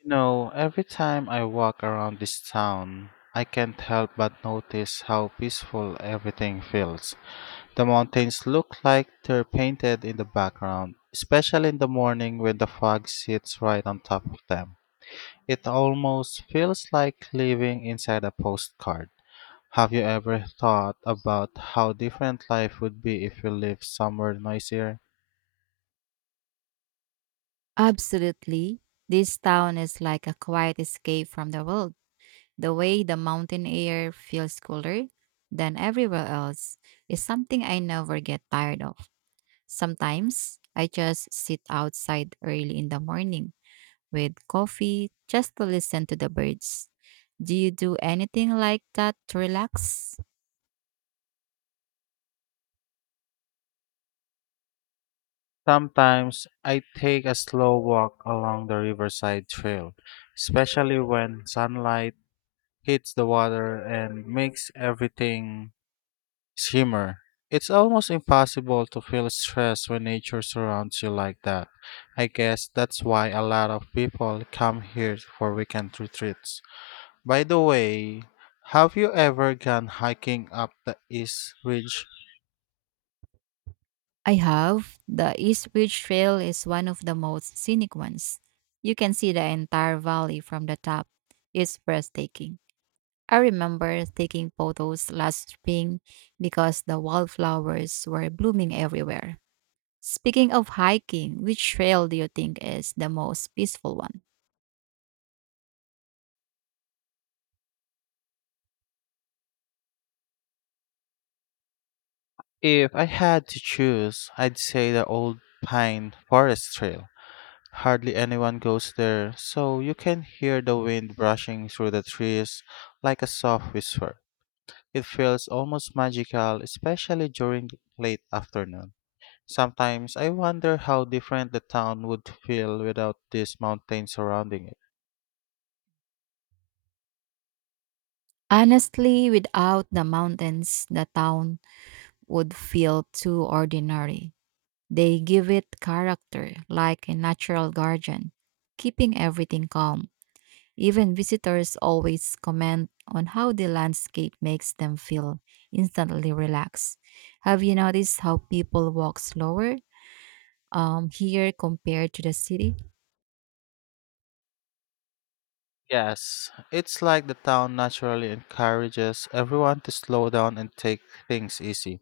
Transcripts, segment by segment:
You know, every time I walk around this town, I can't help but notice how peaceful everything feels. The mountains look like they're painted in the background, especially in the morning when the fog sits right on top of them. It almost feels like living inside a postcard. Have you ever thought about how different life would be if you lived somewhere noisier? Absolutely. This town is like a quiet escape from the world. The way the mountain air feels cooler than everywhere else is something I never get tired of. Sometimes I just sit outside early in the morning with coffee just to listen to the birds. Do you do anything like that to relax? Sometimes I take a slow walk along the riverside trail, especially when sunlight hits the water and makes everything shimmer. It's almost impossible to feel stress when nature surrounds you like that. I guess that's why a lot of people come here for weekend retreats. By the way, have you ever gone hiking up the East Ridge? I have. The Eastridge Trail is one of the most scenic ones. You can see the entire valley from the top. It's breathtaking. I remember taking photos last spring because the wildflowers were blooming everywhere. Speaking of hiking, which trail do you think is the most peaceful one? If I had to choose, I'd say the old pine forest trail. Hardly anyone goes there, so you can hear the wind brushing through the trees like a soft whisper. It feels almost magical, especially during the late afternoon. Sometimes I wonder how different the town would feel without these mountains surrounding it. Honestly, without the mountains, the town would feel too ordinary. They give it character like a natural guardian, keeping everything calm. Even visitors always comment on how the landscape makes them feel instantly relaxed. Have you noticed how people walk slower here compared to the city? Yes, it's like the town naturally encourages everyone to slow down and take things easy.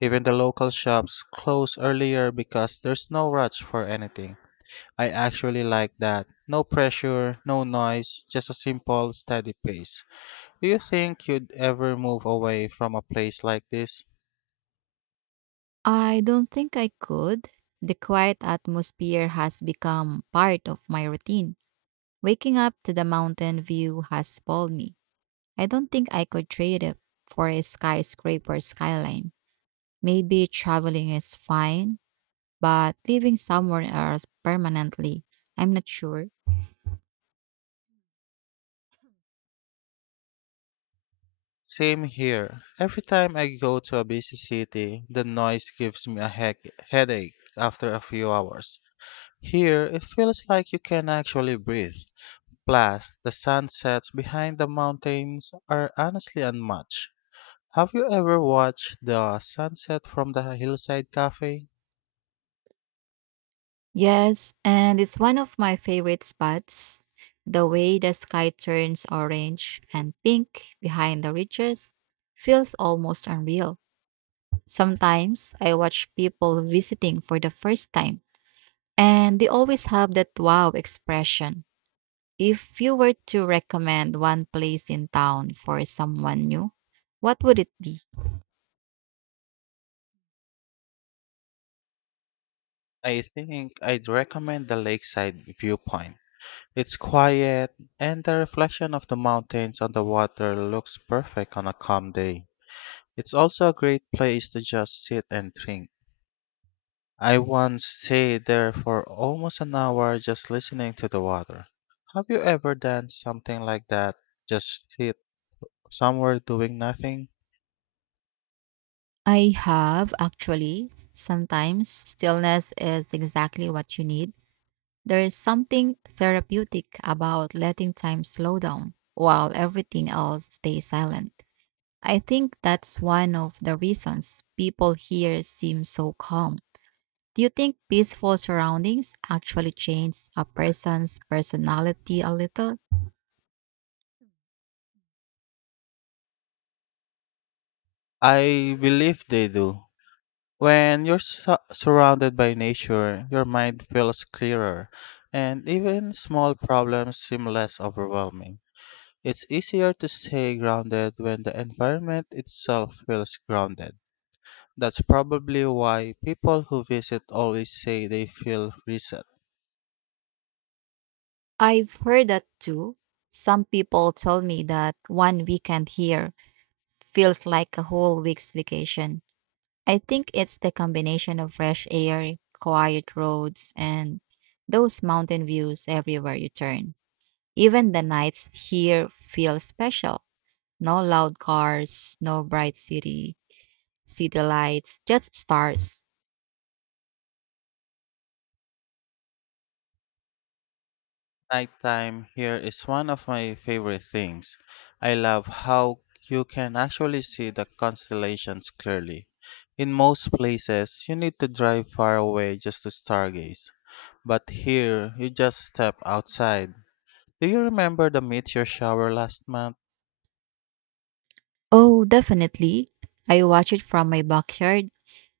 Even the local shops close earlier because there's no rush for anything. I actually like that. No pressure, no noise, just a simple, steady pace. Do you think you'd ever move away from a place like this? I don't think I could. The quiet atmosphere has become part of my routine. Waking up to the mountain view has spoiled me. I don't think I could trade it for a skyscraper skyline. Maybe traveling is fine, but living somewhere else permanently, I'm not sure. Same here. Every time I go to a busy city, the noise gives me a heck headache after a few hours. Here, it feels like you can actually breathe. Plus, the sunsets behind the mountains are honestly unmatched. Have you ever watched the sunset from the hillside cafe? Yes, and it's one of my favorite spots. The way the sky turns orange and pink behind the ridges feels almost unreal. Sometimes I watch people visiting for the first time, and they always have that wow expression. If you were to recommend one place in town for someone new, what would it be? I think I'd recommend the lakeside viewpoint. It's quiet, and the reflection of the mountains on the water looks perfect on a calm day. It's also a great place to just sit and drink. I once stayed there for almost an hour just listening to the water. Have you ever done something like that? Just sit somewhere doing nothing? I have, actually. Sometimes stillness is exactly what you need. There is something therapeutic about letting time slow down while everything else stays silent. I think that's one of the reasons people here seem so calm. Do you think peaceful surroundings actually change a person's personality a little? I believe they do. When you're surrounded by nature, your mind feels clearer, and even small problems seem less overwhelming. It's easier to stay grounded when the environment itself feels grounded. That's probably why people who visit always say they feel reset. I've heard that too. Some people tell me that one weekend here feels like a whole week's vacation. I think it's the combination of fresh air, quiet roads, and those mountain views everywhere you turn. Even the nights here feel special. No loud cars, no bright city lights, just stars. Nighttime here is one of my favorite things. I love how you can actually see the constellations clearly. In most places, you need to drive far away just to stargaze. But here, you just step outside. Do you remember the meteor shower last month? Oh, definitely. I watched it from my backyard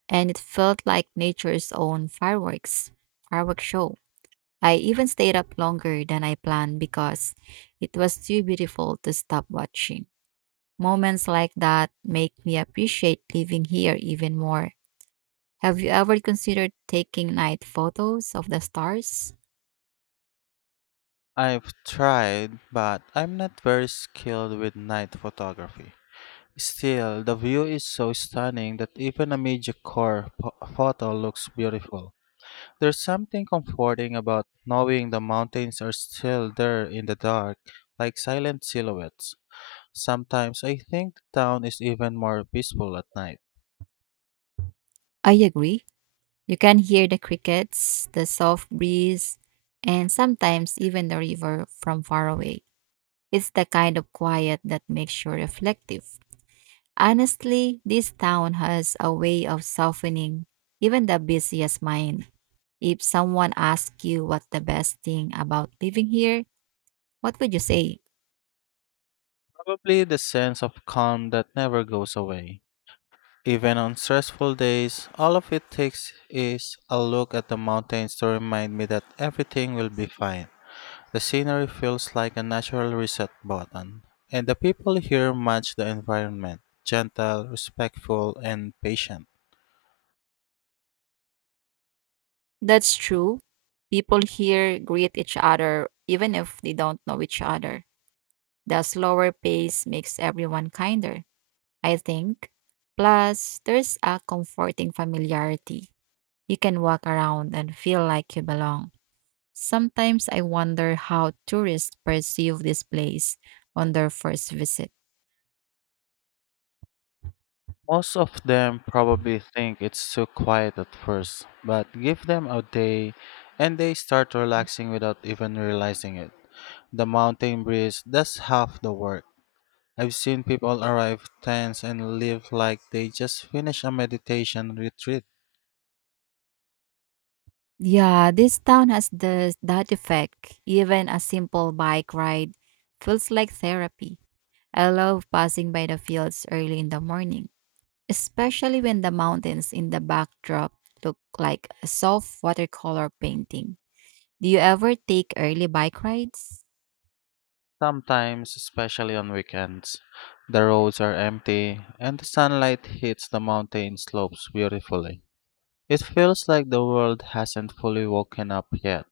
and it felt like nature's own fireworks show. I even stayed up longer than I planned because it was too beautiful to stop watching. Moments like that make me appreciate living here even more. Have you ever considered taking night photos of the stars? I've tried, but I'm not very skilled with night photography. Still, the view is so stunning that even a mediocre photo looks beautiful. There's something comforting about knowing the mountains are still there in the dark, like silent silhouettes. Sometimes I think the town is even more peaceful at night. I agree. You can hear the crickets, the soft breeze, and sometimes even the river from far away. It's the kind of quiet that makes you reflective. Honestly, this town has a way of softening even the busiest mind. If someone asked you what the best thing about living here, what would you say? Probably the sense of calm that never goes away. Even on stressful days, all of it takes is a look at the mountains to remind me that everything will be fine. The scenery feels like a natural reset button, and the people here match the environment gentle, respectful, and patient. That's true. People here greet each other even if they don't know each other. The slower pace makes everyone kinder, I think. Plus, there's a comforting familiarity. You can walk around and feel like you belong. Sometimes I wonder how tourists perceive this place on their first visit. Most of them probably think it's too quiet at first, but give them a day and they start relaxing without even realizing it. The mountain breeze does half the work. I've seen people arrive tense and leave like they just finished a meditation retreat. Yeah, this town has that effect. Even a simple bike ride feels like therapy. I love passing by the fields early in the morning, especially when the mountains in the backdrop look like a soft watercolor painting. Do you ever take early bike rides? Sometimes, especially on weekends, the roads are empty and the sunlight hits the mountain slopes beautifully. It feels like the world hasn't fully woken up yet.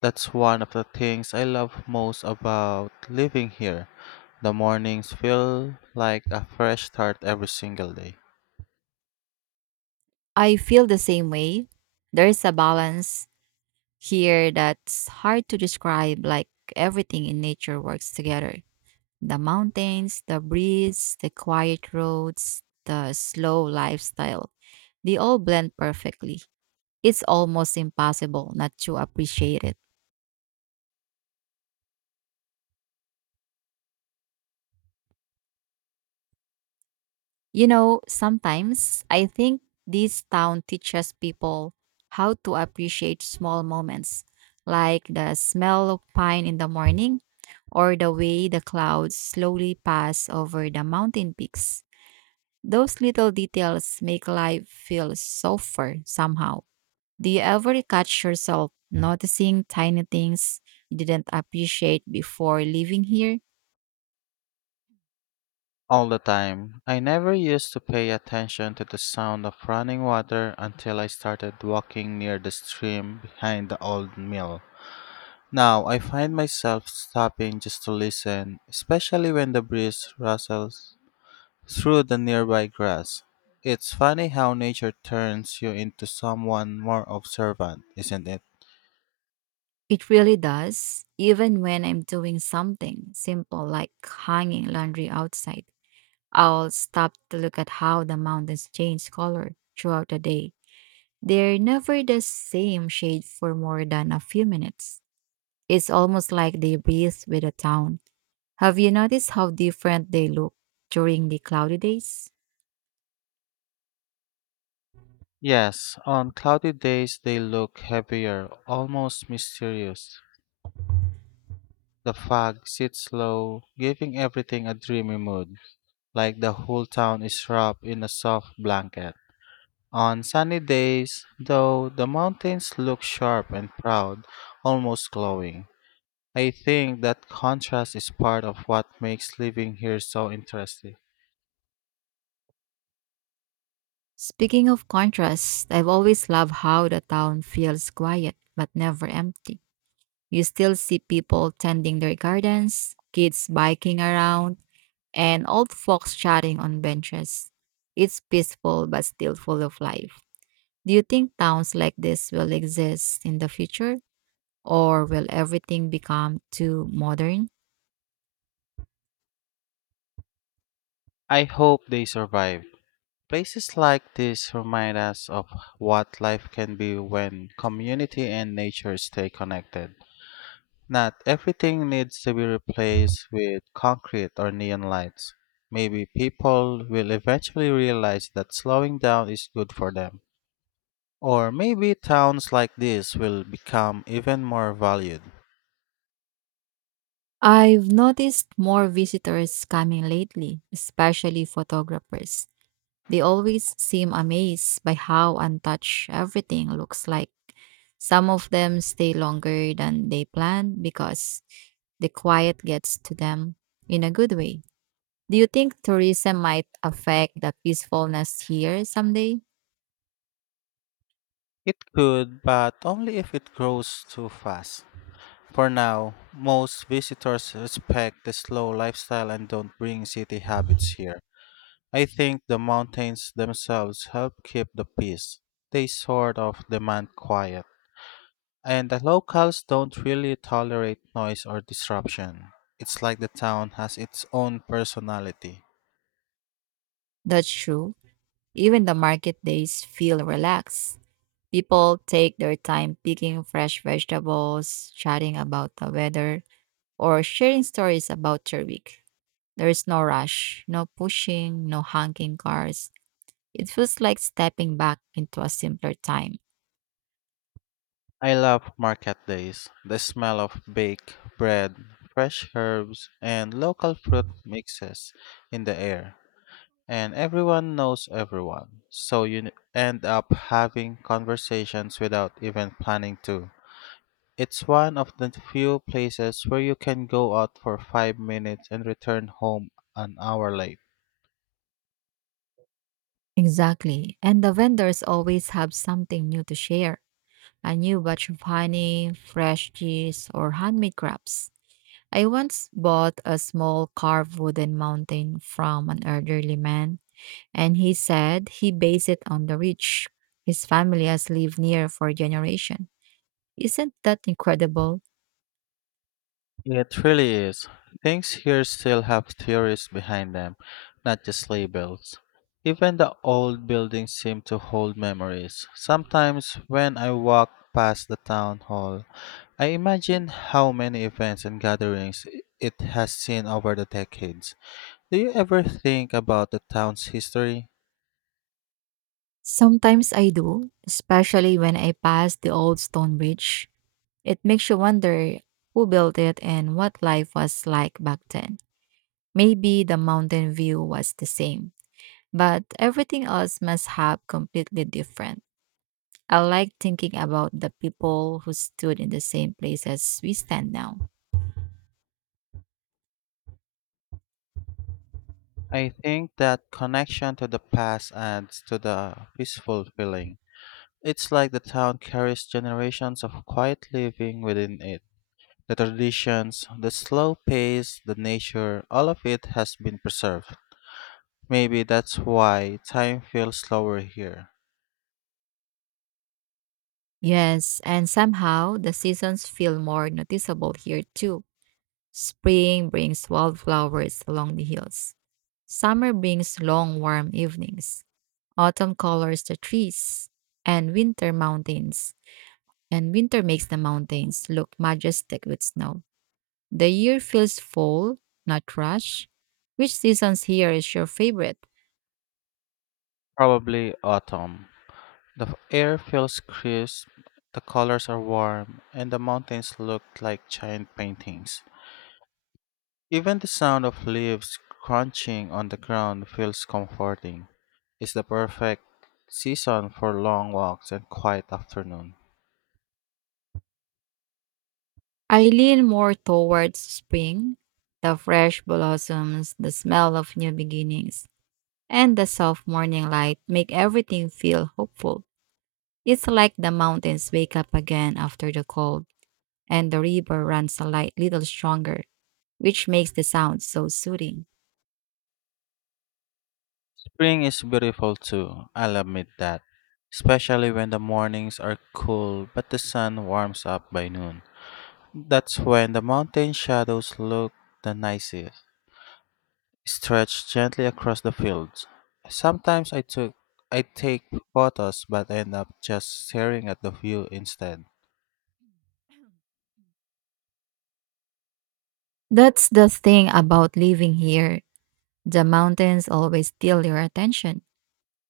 That's one of the things I love most about living here. The mornings feel like a fresh start every single day. I feel the same way. There's a balance here that's hard to describe, like everything in nature works together. The mountains, the breeze, the quiet roads, the slow lifestyle, they all blend perfectly. It's almost impossible not to appreciate it. You know, sometimes I think this town teaches people how to appreciate small moments, like the smell of pine in the morning or the way the clouds slowly pass over the mountain peaks. Those little details make life feel softer somehow. Do you ever catch yourself noticing tiny things you didn't appreciate before living here? All the time. I never used to pay attention to the sound of running water until I started walking near the stream behind the old mill. Now I find myself stopping just to listen, especially when the breeze rustles through the nearby grass. It's funny how nature turns you into someone more observant, isn't it? It really does, even when I'm doing something simple like hanging laundry outside. I'll stop to look at how the mountains change color throughout the day. They're never the same shade for more than a few minutes. It's almost like they breathe with the town. Have you noticed how different they look during the cloudy days? Yes, on cloudy days they look heavier, almost mysterious. The fog sits low, giving everything a dreamy mood, like the whole town is wrapped in a soft blanket. On sunny days, though, the mountains look sharp and proud, almost glowing. I think that contrast is part of what makes living here so interesting. Speaking of contrast, I've always loved how the town feels quiet but never empty. You still see people tending their gardens, kids biking around, and old folks chatting on benches. It's peaceful but still full of life. Do you think towns like this will exist in the future, or will everything become too modern? I hope they survive. Places like this remind us of what life can be when community and nature stay connected. Not everything needs to be replaced with concrete or neon lights. Maybe people will eventually realize that slowing down is good for them. Or maybe towns like this will become even more valued. I've noticed more visitors coming lately, especially photographers. They always seem amazed by how untouched everything looks like. Some of them stay longer than they planned because the quiet gets to them in a good way. Do you think tourism might affect the peacefulness here someday? It could, but only if it grows too fast. For now, most visitors respect the slow lifestyle and don't bring city habits here. I think the mountains themselves help keep the peace. They sort of demand quiet. And the locals don't really tolerate noise or disruption. It's like the town has its own personality. That's true. Even the market days feel relaxed. People take their time picking fresh vegetables, chatting about the weather, or sharing stories about their week. There is no rush, no pushing, no honking cars. It feels like stepping back into a simpler time. I love market days. The smell of baked bread, fresh herbs, and local fruit mixes in the air, and everyone knows everyone. So you end up having conversations without even planning to. It's one of the few places where you can go out for 5 minutes and return home an hour late. Exactly. And the vendors always have something new to share, a new batch of honey, fresh cheese, or handmade crafts. I once bought a small carved wooden mountain from an elderly man and he said he based it on the rich. His family has lived near for generations. Isn't that incredible? It really is. Things here still have theories behind them, not just labels. Even the old buildings seem to hold memories. Sometimes when I walk past the town hall, I imagine how many events and gatherings it has seen over the decades. Do you ever think about the town's history? Sometimes I do, especially when I pass the old stone bridge. It makes you wonder who built it and what life was like back then. Maybe the mountain view was the same, but everything else must have completely different. I like thinking about the people who stood in the same place as we stand now. I think that connection to the past adds to the peaceful feeling. It's like the town carries generations of quiet living within it. The traditions, the slow pace, the nature, all of it has been preserved. Maybe that's why time feels slower here. Yes, and somehow the seasons feel more noticeable here too. Spring brings wildflowers along the hills. Summer brings long warm evenings. Autumn colors the trees and winter mountains. And winter makes the mountains look majestic with snow. The year feels full, not rush. Which seasons here is your favorite? Probably autumn. The air feels crisp, the colors are warm, and the mountains look like giant paintings. Even the sound of leaves crunching on the ground feels comforting. It's the perfect season for long walks and quiet afternoon. I lean more towards spring, the fresh blossoms, the smell of new beginnings and the soft morning light make everything feel hopeful. It's like the mountains wake up again after the cold, and the river runs a light little stronger, which makes the sound so soothing. Spring is beautiful too, I'll admit that. Especially when the mornings are cool but the sun warms up by noon. That's when the mountain shadows look the nicest, stretched gently across the fields. Sometimes I take photos but end up just staring at the view instead. That's the thing about living here. The mountains always steal your attention.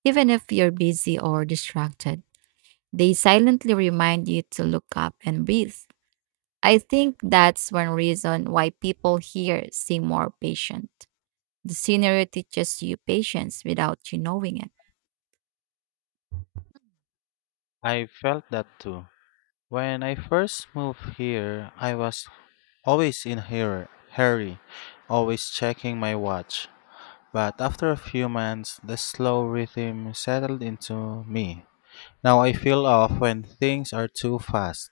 Even if you're busy or distracted, they silently remind you to look up and breathe. I think that's one reason why people here seem more patient. The scenery teaches you patience without you knowing it. I felt that too. When I first moved here, I was always in here, hurry, always checking my watch. But after a few months, the slow rhythm settled into me. Now I feel off when things are too fast.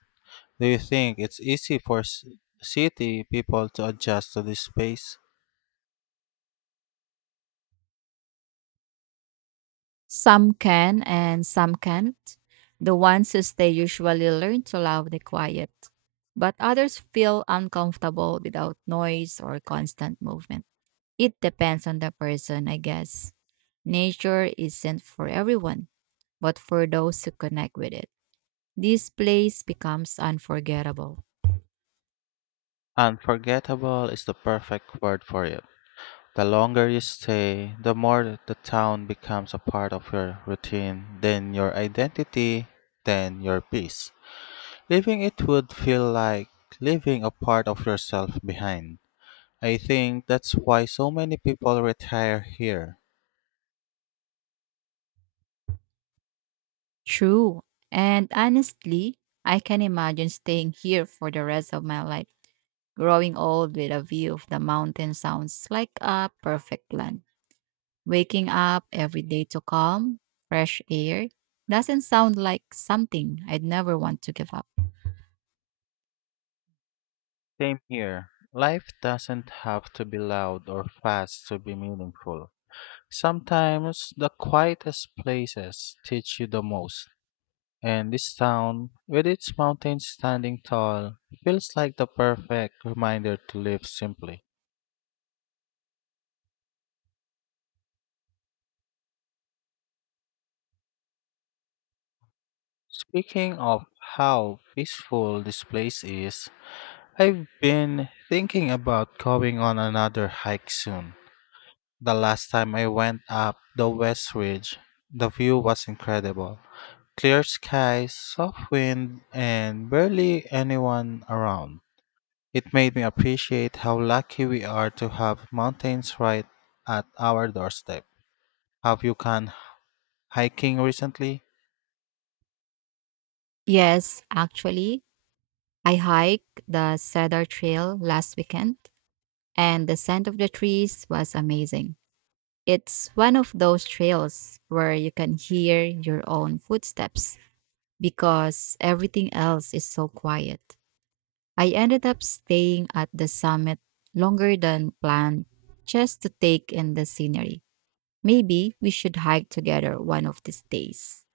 Do you think it's easy for city people to adjust to this pace? Some can and some can't. The ones who stay usually learn to love the quiet, but others feel uncomfortable without noise or constant movement. It depends on the person, I guess. Nature isn't for everyone, but for those who connect with it, this place becomes unforgettable. Unforgettable is the perfect word for it. The longer you stay, the more that the town becomes a part of your routine, then your identity, then your peace. Leaving it would feel like leaving a part of yourself behind. I think that's why so many people retire here. True. And honestly, I can imagine staying here for the rest of my life. Growing old with a view of the mountain sounds like a perfect plan. Waking up every day to calm, fresh air doesn't sound like something I'd never want to give up. Same here. Life doesn't have to be loud or fast to be meaningful. Sometimes the quietest places teach you the most. And this town, with its mountains standing tall, feels like the perfect reminder to live simply. Speaking of how peaceful this place is, I've been thinking about going on another hike soon. The last time I went up the West Ridge, the view was incredible. Clear skies, soft wind, and barely anyone around. It made me appreciate how lucky we are to have mountains right at our doorstep. Have you gone hiking recently? Yes, actually, I hiked the Cedar Trail last weekend, and the scent of the trees was amazing. It's one of those trails where you can hear your own footsteps because everything else is so quiet. I ended up staying at the summit longer than planned just to take in the scenery. Maybe we should hike together one of these days.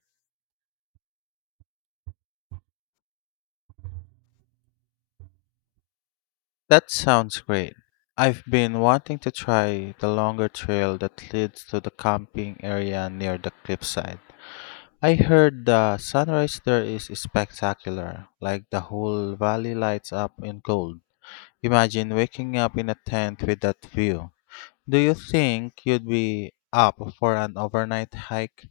That sounds great. I've been wanting to try the longer trail that leads to the camping area near the cliffside. I heard the sunrise there is spectacular, like the whole valley lights up in gold. Imagine waking up in a tent with that view. Do you think you'd be up for an overnight hike?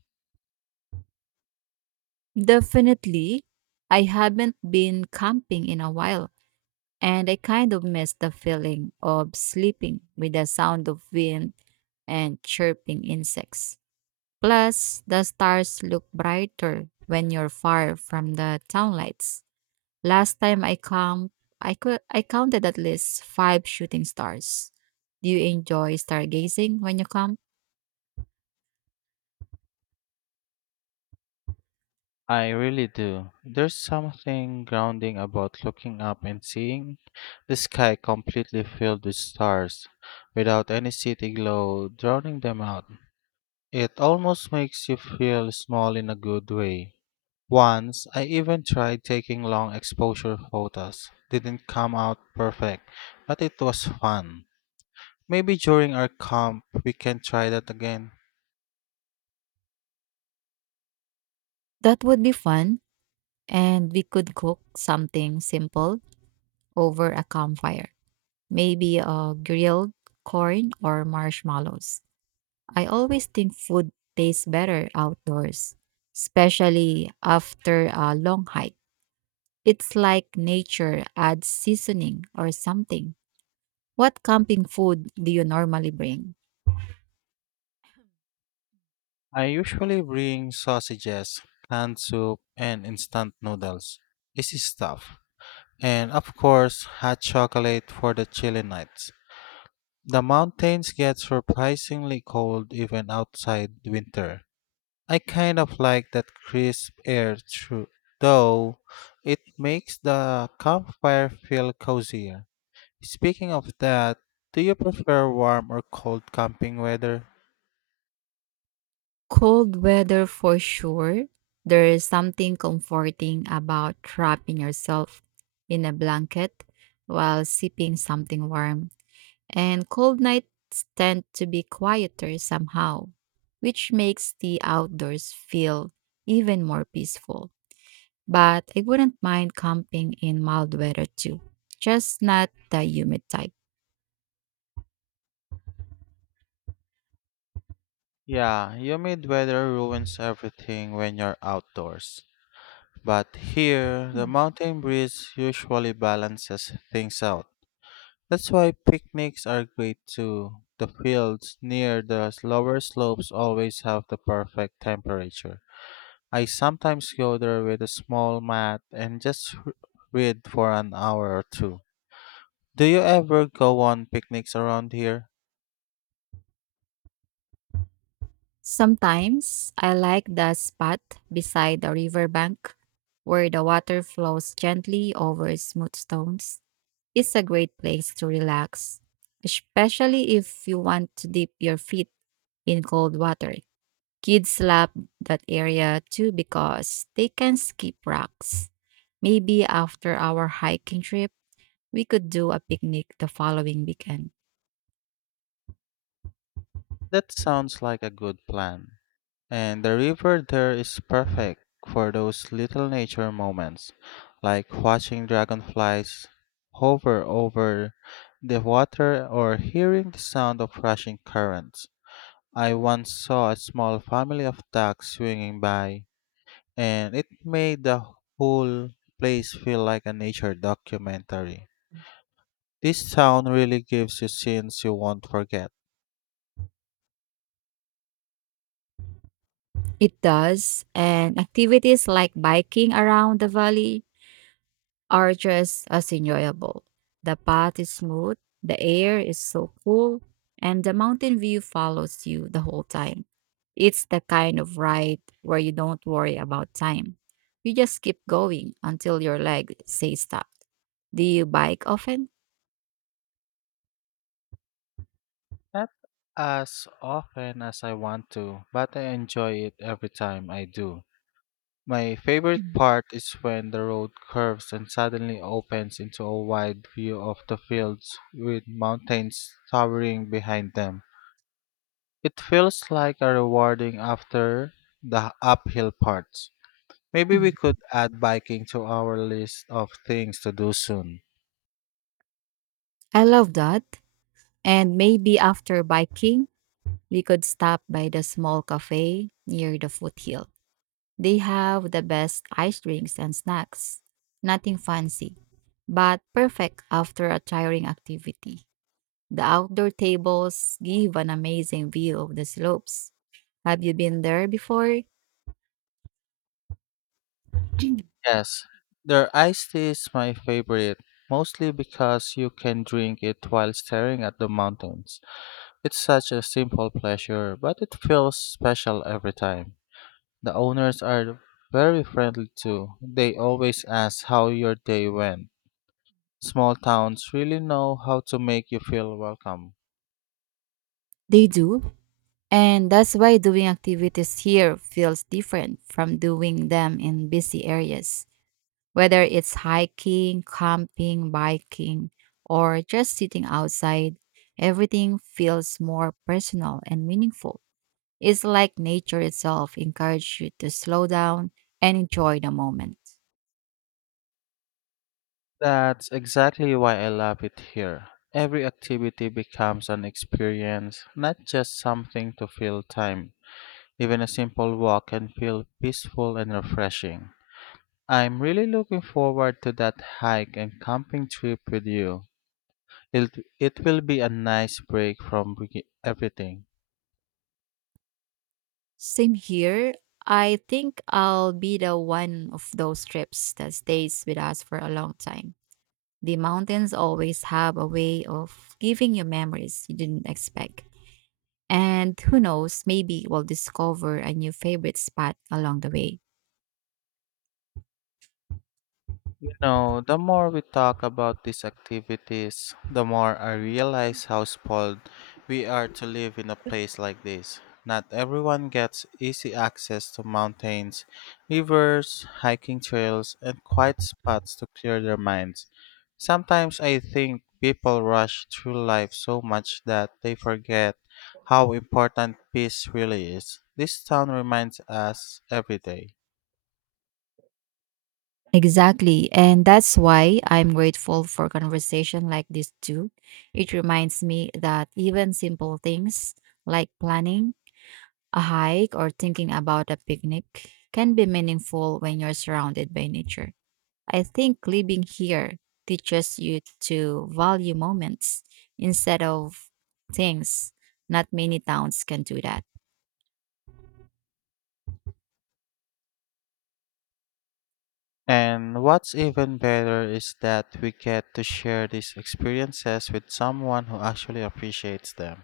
Definitely. I haven't been camping in a while. And I kind of miss the feeling of sleeping with the sound of wind and chirping insects. Plus, the stars look brighter when you're far from the town lights. Last time I count, I counted at least five shooting stars. Do you enjoy stargazing when you camp? I really do. There's something grounding about looking up and seeing the sky completely filled with stars, without any city glow drowning them out. It almost makes you feel small in a good way. Once, I even tried taking long exposure photos. Didn't come out perfect, but it was fun. Maybe during our camp, we can try that again. That would be fun, and we could cook something simple over a campfire. Maybe a grilled corn or marshmallows. I always think food tastes better outdoors, especially after a long hike. It's like nature adds seasoning or something. What camping food do you normally bring? I usually bring sausages, canned soup, and instant noodles. Easy stuff. And of course, hot chocolate for the chilly nights. The mountains get surprisingly cold even outside winter. I kind of like that crisp air though it makes the campfire feel cozier. Speaking of that, do you prefer warm or cold camping weather? Cold weather for sure. There is something comforting about wrapping yourself in a blanket while sipping something warm, and cold nights tend to be quieter somehow, which makes the outdoors feel even more peaceful. But I wouldn't mind camping in mild weather too, just not the humid type. Yeah, humid weather ruins everything when you're outdoors. But here, the Mm. mountain breeze usually balances things out. That's why picnics are great too. The fields near the lower slopes always have the perfect temperature. I sometimes go there with a small mat and just read for an hour or two. Do you ever go on picnics around here? Sometimes I like the spot beside the riverbank where the water flows gently over smooth stones. It's a great place to relax, especially if you want to dip your feet in cold water. Kids love that area too because they can skip rocks. Maybe after our hiking trip, we could do a picnic the following weekend. That sounds like a good plan. And the river there is perfect for those little nature moments, like watching dragonflies hover over the water or hearing the sound of rushing currents. I once saw a small family of ducks swinging by, and it made the whole place feel like a nature documentary. This town really gives you scenes you won't forget. It does, and activities like biking around the valley are just as enjoyable. The path is smooth, the air is so cool, and the mountain view follows you the whole time. It's the kind of ride where you don't worry about time. You just keep going until your leg says stop. Do you bike often? Not as often as I want to, but I enjoy it every time I do. My favorite part is when the road curves and suddenly opens into a wide view of the fields with mountains towering behind them. It feels like a rewarding after the uphill parts. Maybe we Mm. Mm. could add biking to our list of things to do soon. I love that. And maybe after biking, we could stop by the small cafe near the foothill. They have the best ice drinks and snacks. Nothing fancy, but perfect after a tiring activity. The outdoor tables give an amazing view of the slopes. Have you been there before? Yes, their iced tea is my favorite, mostly because you can drink it while staring at the mountains. It's such a simple pleasure, but it feels special every time. The owners are very friendly too. They always ask how your day went. Small towns really know how to make you feel welcome. They do. And that's why doing activities here feels different from doing them in busy areas. Whether it's hiking, camping, biking, or just sitting outside, everything feels more personal and meaningful. It's like nature itself encourages you to slow down and enjoy the moment. That's exactly why I love it here. Every activity becomes an experience, not just something to fill time. Even a simple walk can feel peaceful and refreshing. I'm really looking forward to that hike and camping trip with you. It, it will be a nice break from everything. Same here. I think I'll be the one of those trips that stays with us for a long time. The mountains always have a way of giving you memories you didn't expect. And who knows, maybe we'll discover a new favorite spot along the way. You know, the more we talk about these activities, the more I realize how spoiled we are to live in a place like this. Not everyone gets easy access to mountains, rivers, hiking trails, and quiet spots to clear their minds. Sometimes I think people rush through life so much that they forget how important peace really is. This town reminds us every day. Exactly. And that's why I'm grateful for conversation like this too. It reminds me that even simple things like planning a hike or thinking about a picnic can be meaningful when you're surrounded by nature. I think living here teaches you to value moments instead of things. Not many towns can do that. And what's even better is that we get to share these experiences with someone who actually appreciates them.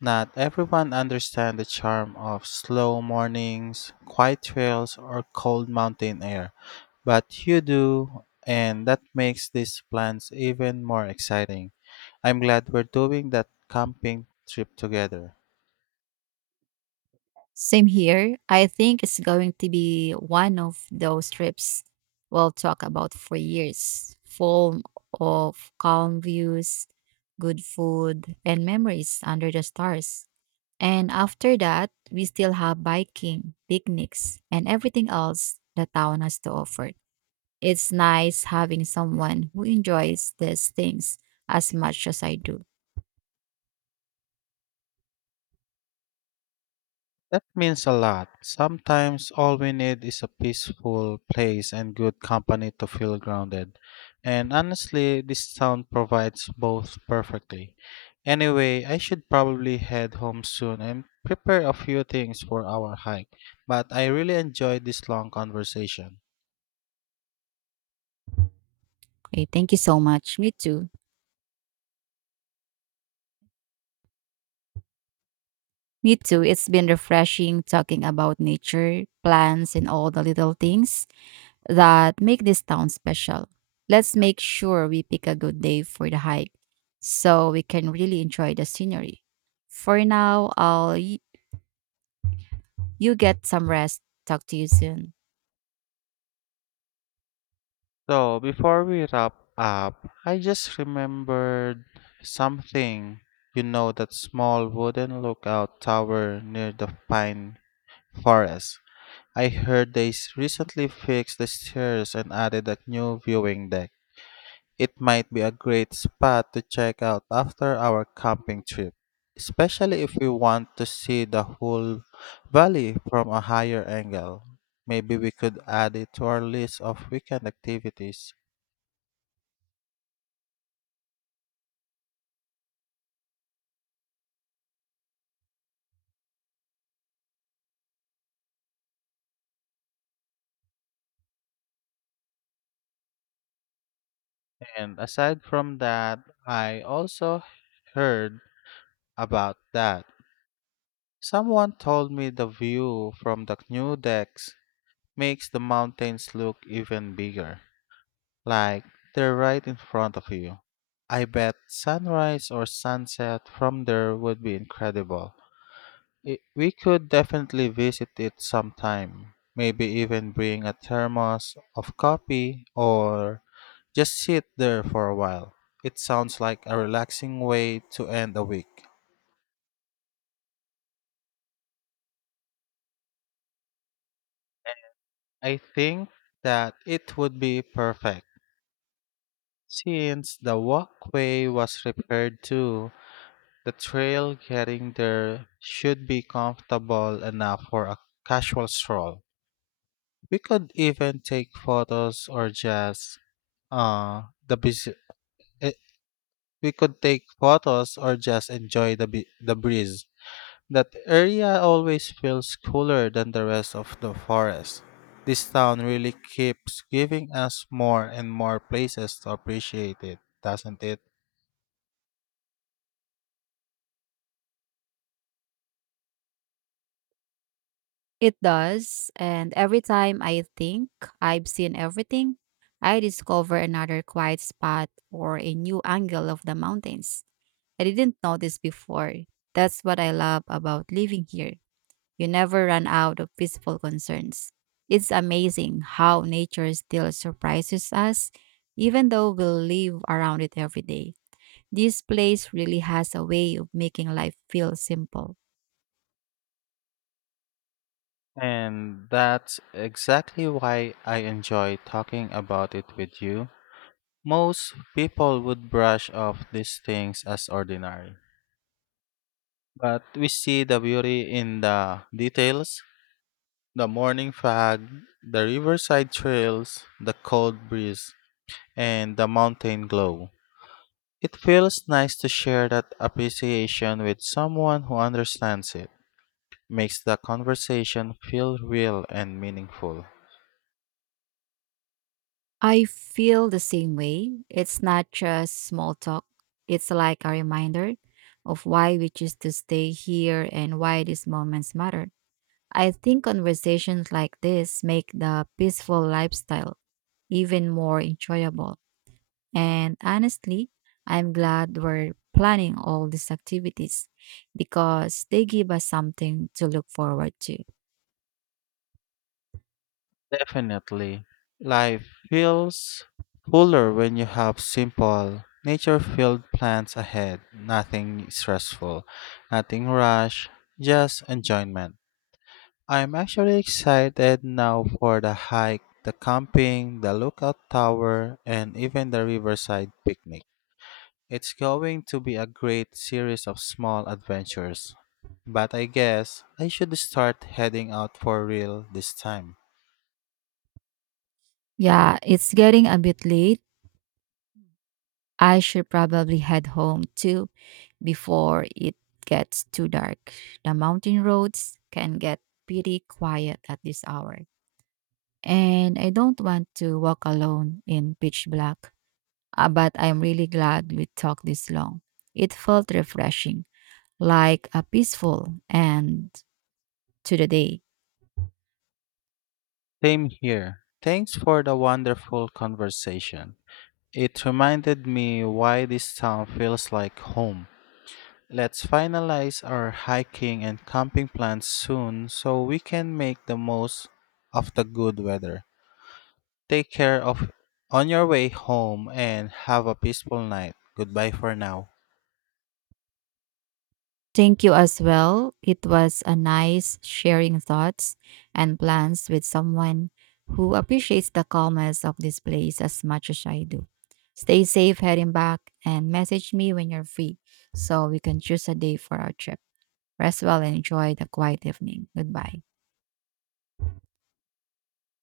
Not everyone understands the charm of slow mornings, quiet trails, or cold mountain air, but you do, and that makes these plans even more exciting. I'm glad we're doing that camping trip together. Same here. I think it's going to be one of those trips we'll talk about for years, full of calm views, good food, and memories under the stars. And after that, we still have biking, picnics, and everything else the town has to offer. It's nice having someone who enjoys these things as much as I do. That means a lot. Sometimes all we need is a peaceful place and good company to feel grounded. And honestly, this town provides both perfectly. Anyway, I should probably head home soon and prepare a few things for our hike. But I really enjoyed this long conversation. Okay, thank you so much. Me too. Me too. It's been refreshing talking about nature, plants, and all the little things that make this town special. Let's make sure we pick a good day for the hike so we can really enjoy the scenery. For now, you get some rest. Talk to you soon. So, before we wrap up, I just remembered something. You know, that small wooden lookout tower near the pine forest. I heard they recently fixed the stairs and added a new viewing deck. It might be a great spot to check out after our camping trip, especially if we want to see the whole valley from a higher angle. Maybe we could add it to our list of weekend activities. And aside from that, I also heard about that. Someone told me the view from the new decks makes the mountains look even bigger. Like they're right in front of you. I bet sunrise or sunset from there would be incredible. I we could definitely visit it sometime. Maybe even bring a thermos of coffee or just sit there for a while. It sounds like a relaxing way to end a week. I think that it would be perfect since the walkway was repaired too. The trail getting there should be comfortable enough for a casual stroll. We could even take photos or just uh the busy, eh, we could take photos or just enjoy the the breeze. That area always feels cooler than the rest of the forest. This town really keeps giving us more and more places to appreciate it, doesn't it? It does, and every time I think I've seen everything, I discover another quiet spot or a new angle of the mountains. I didn't know this before. That's what I love about living here. You never run out of peaceful concerns. It's amazing how nature still surprises us, even though we live around it every day. This place really has a way of making life feel simple. And that's exactly why I enjoy talking about it with you. Most people would brush off these things as ordinary, but we see the beauty in the details the morning fog, the riverside trails, the cold breeze, and the mountain glow. It feels nice to share that appreciation with someone who understands it, makes the conversation feel real and meaningful. I feel the same way. It's not just small talk, it's like a reminder of why we choose to stay here and why these moments matter. I think conversations like this make the peaceful lifestyle even more enjoyable. And honestly, I'm glad we're planning all these activities because they give us something to look forward to. Definitely. Life feels fuller when you have simple, nature filled plans ahead. Nothing stressful, nothing rush, just enjoyment. I'm actually excited now for the hike, the camping, the lookout tower, and even the riverside picnic. It's going to be a great series of small adventures. But I guess I should start heading out for real this time. Yeah, it's getting a bit late. I should probably head home too before it gets too dark. The mountain roads can get pretty quiet at this hour. And I don't want to walk alone in pitch black. But I'm really glad we talked this long. It felt refreshing, like a peaceful end to the day. Same here. Thanks for the wonderful conversation. It reminded me why this town feels like home. Let's finalize our hiking and camping plans soon so we can make the most of the good weather. Take care of on your way home and have a peaceful night. Goodbye for now. Thank you as well. It was a nice sharing thoughts and plans with someone who appreciates the calmness of this place as much as I do. Stay safe heading back and message me when you're free so we can choose a day for our trip. Rest well and enjoy the quiet evening. Goodbye.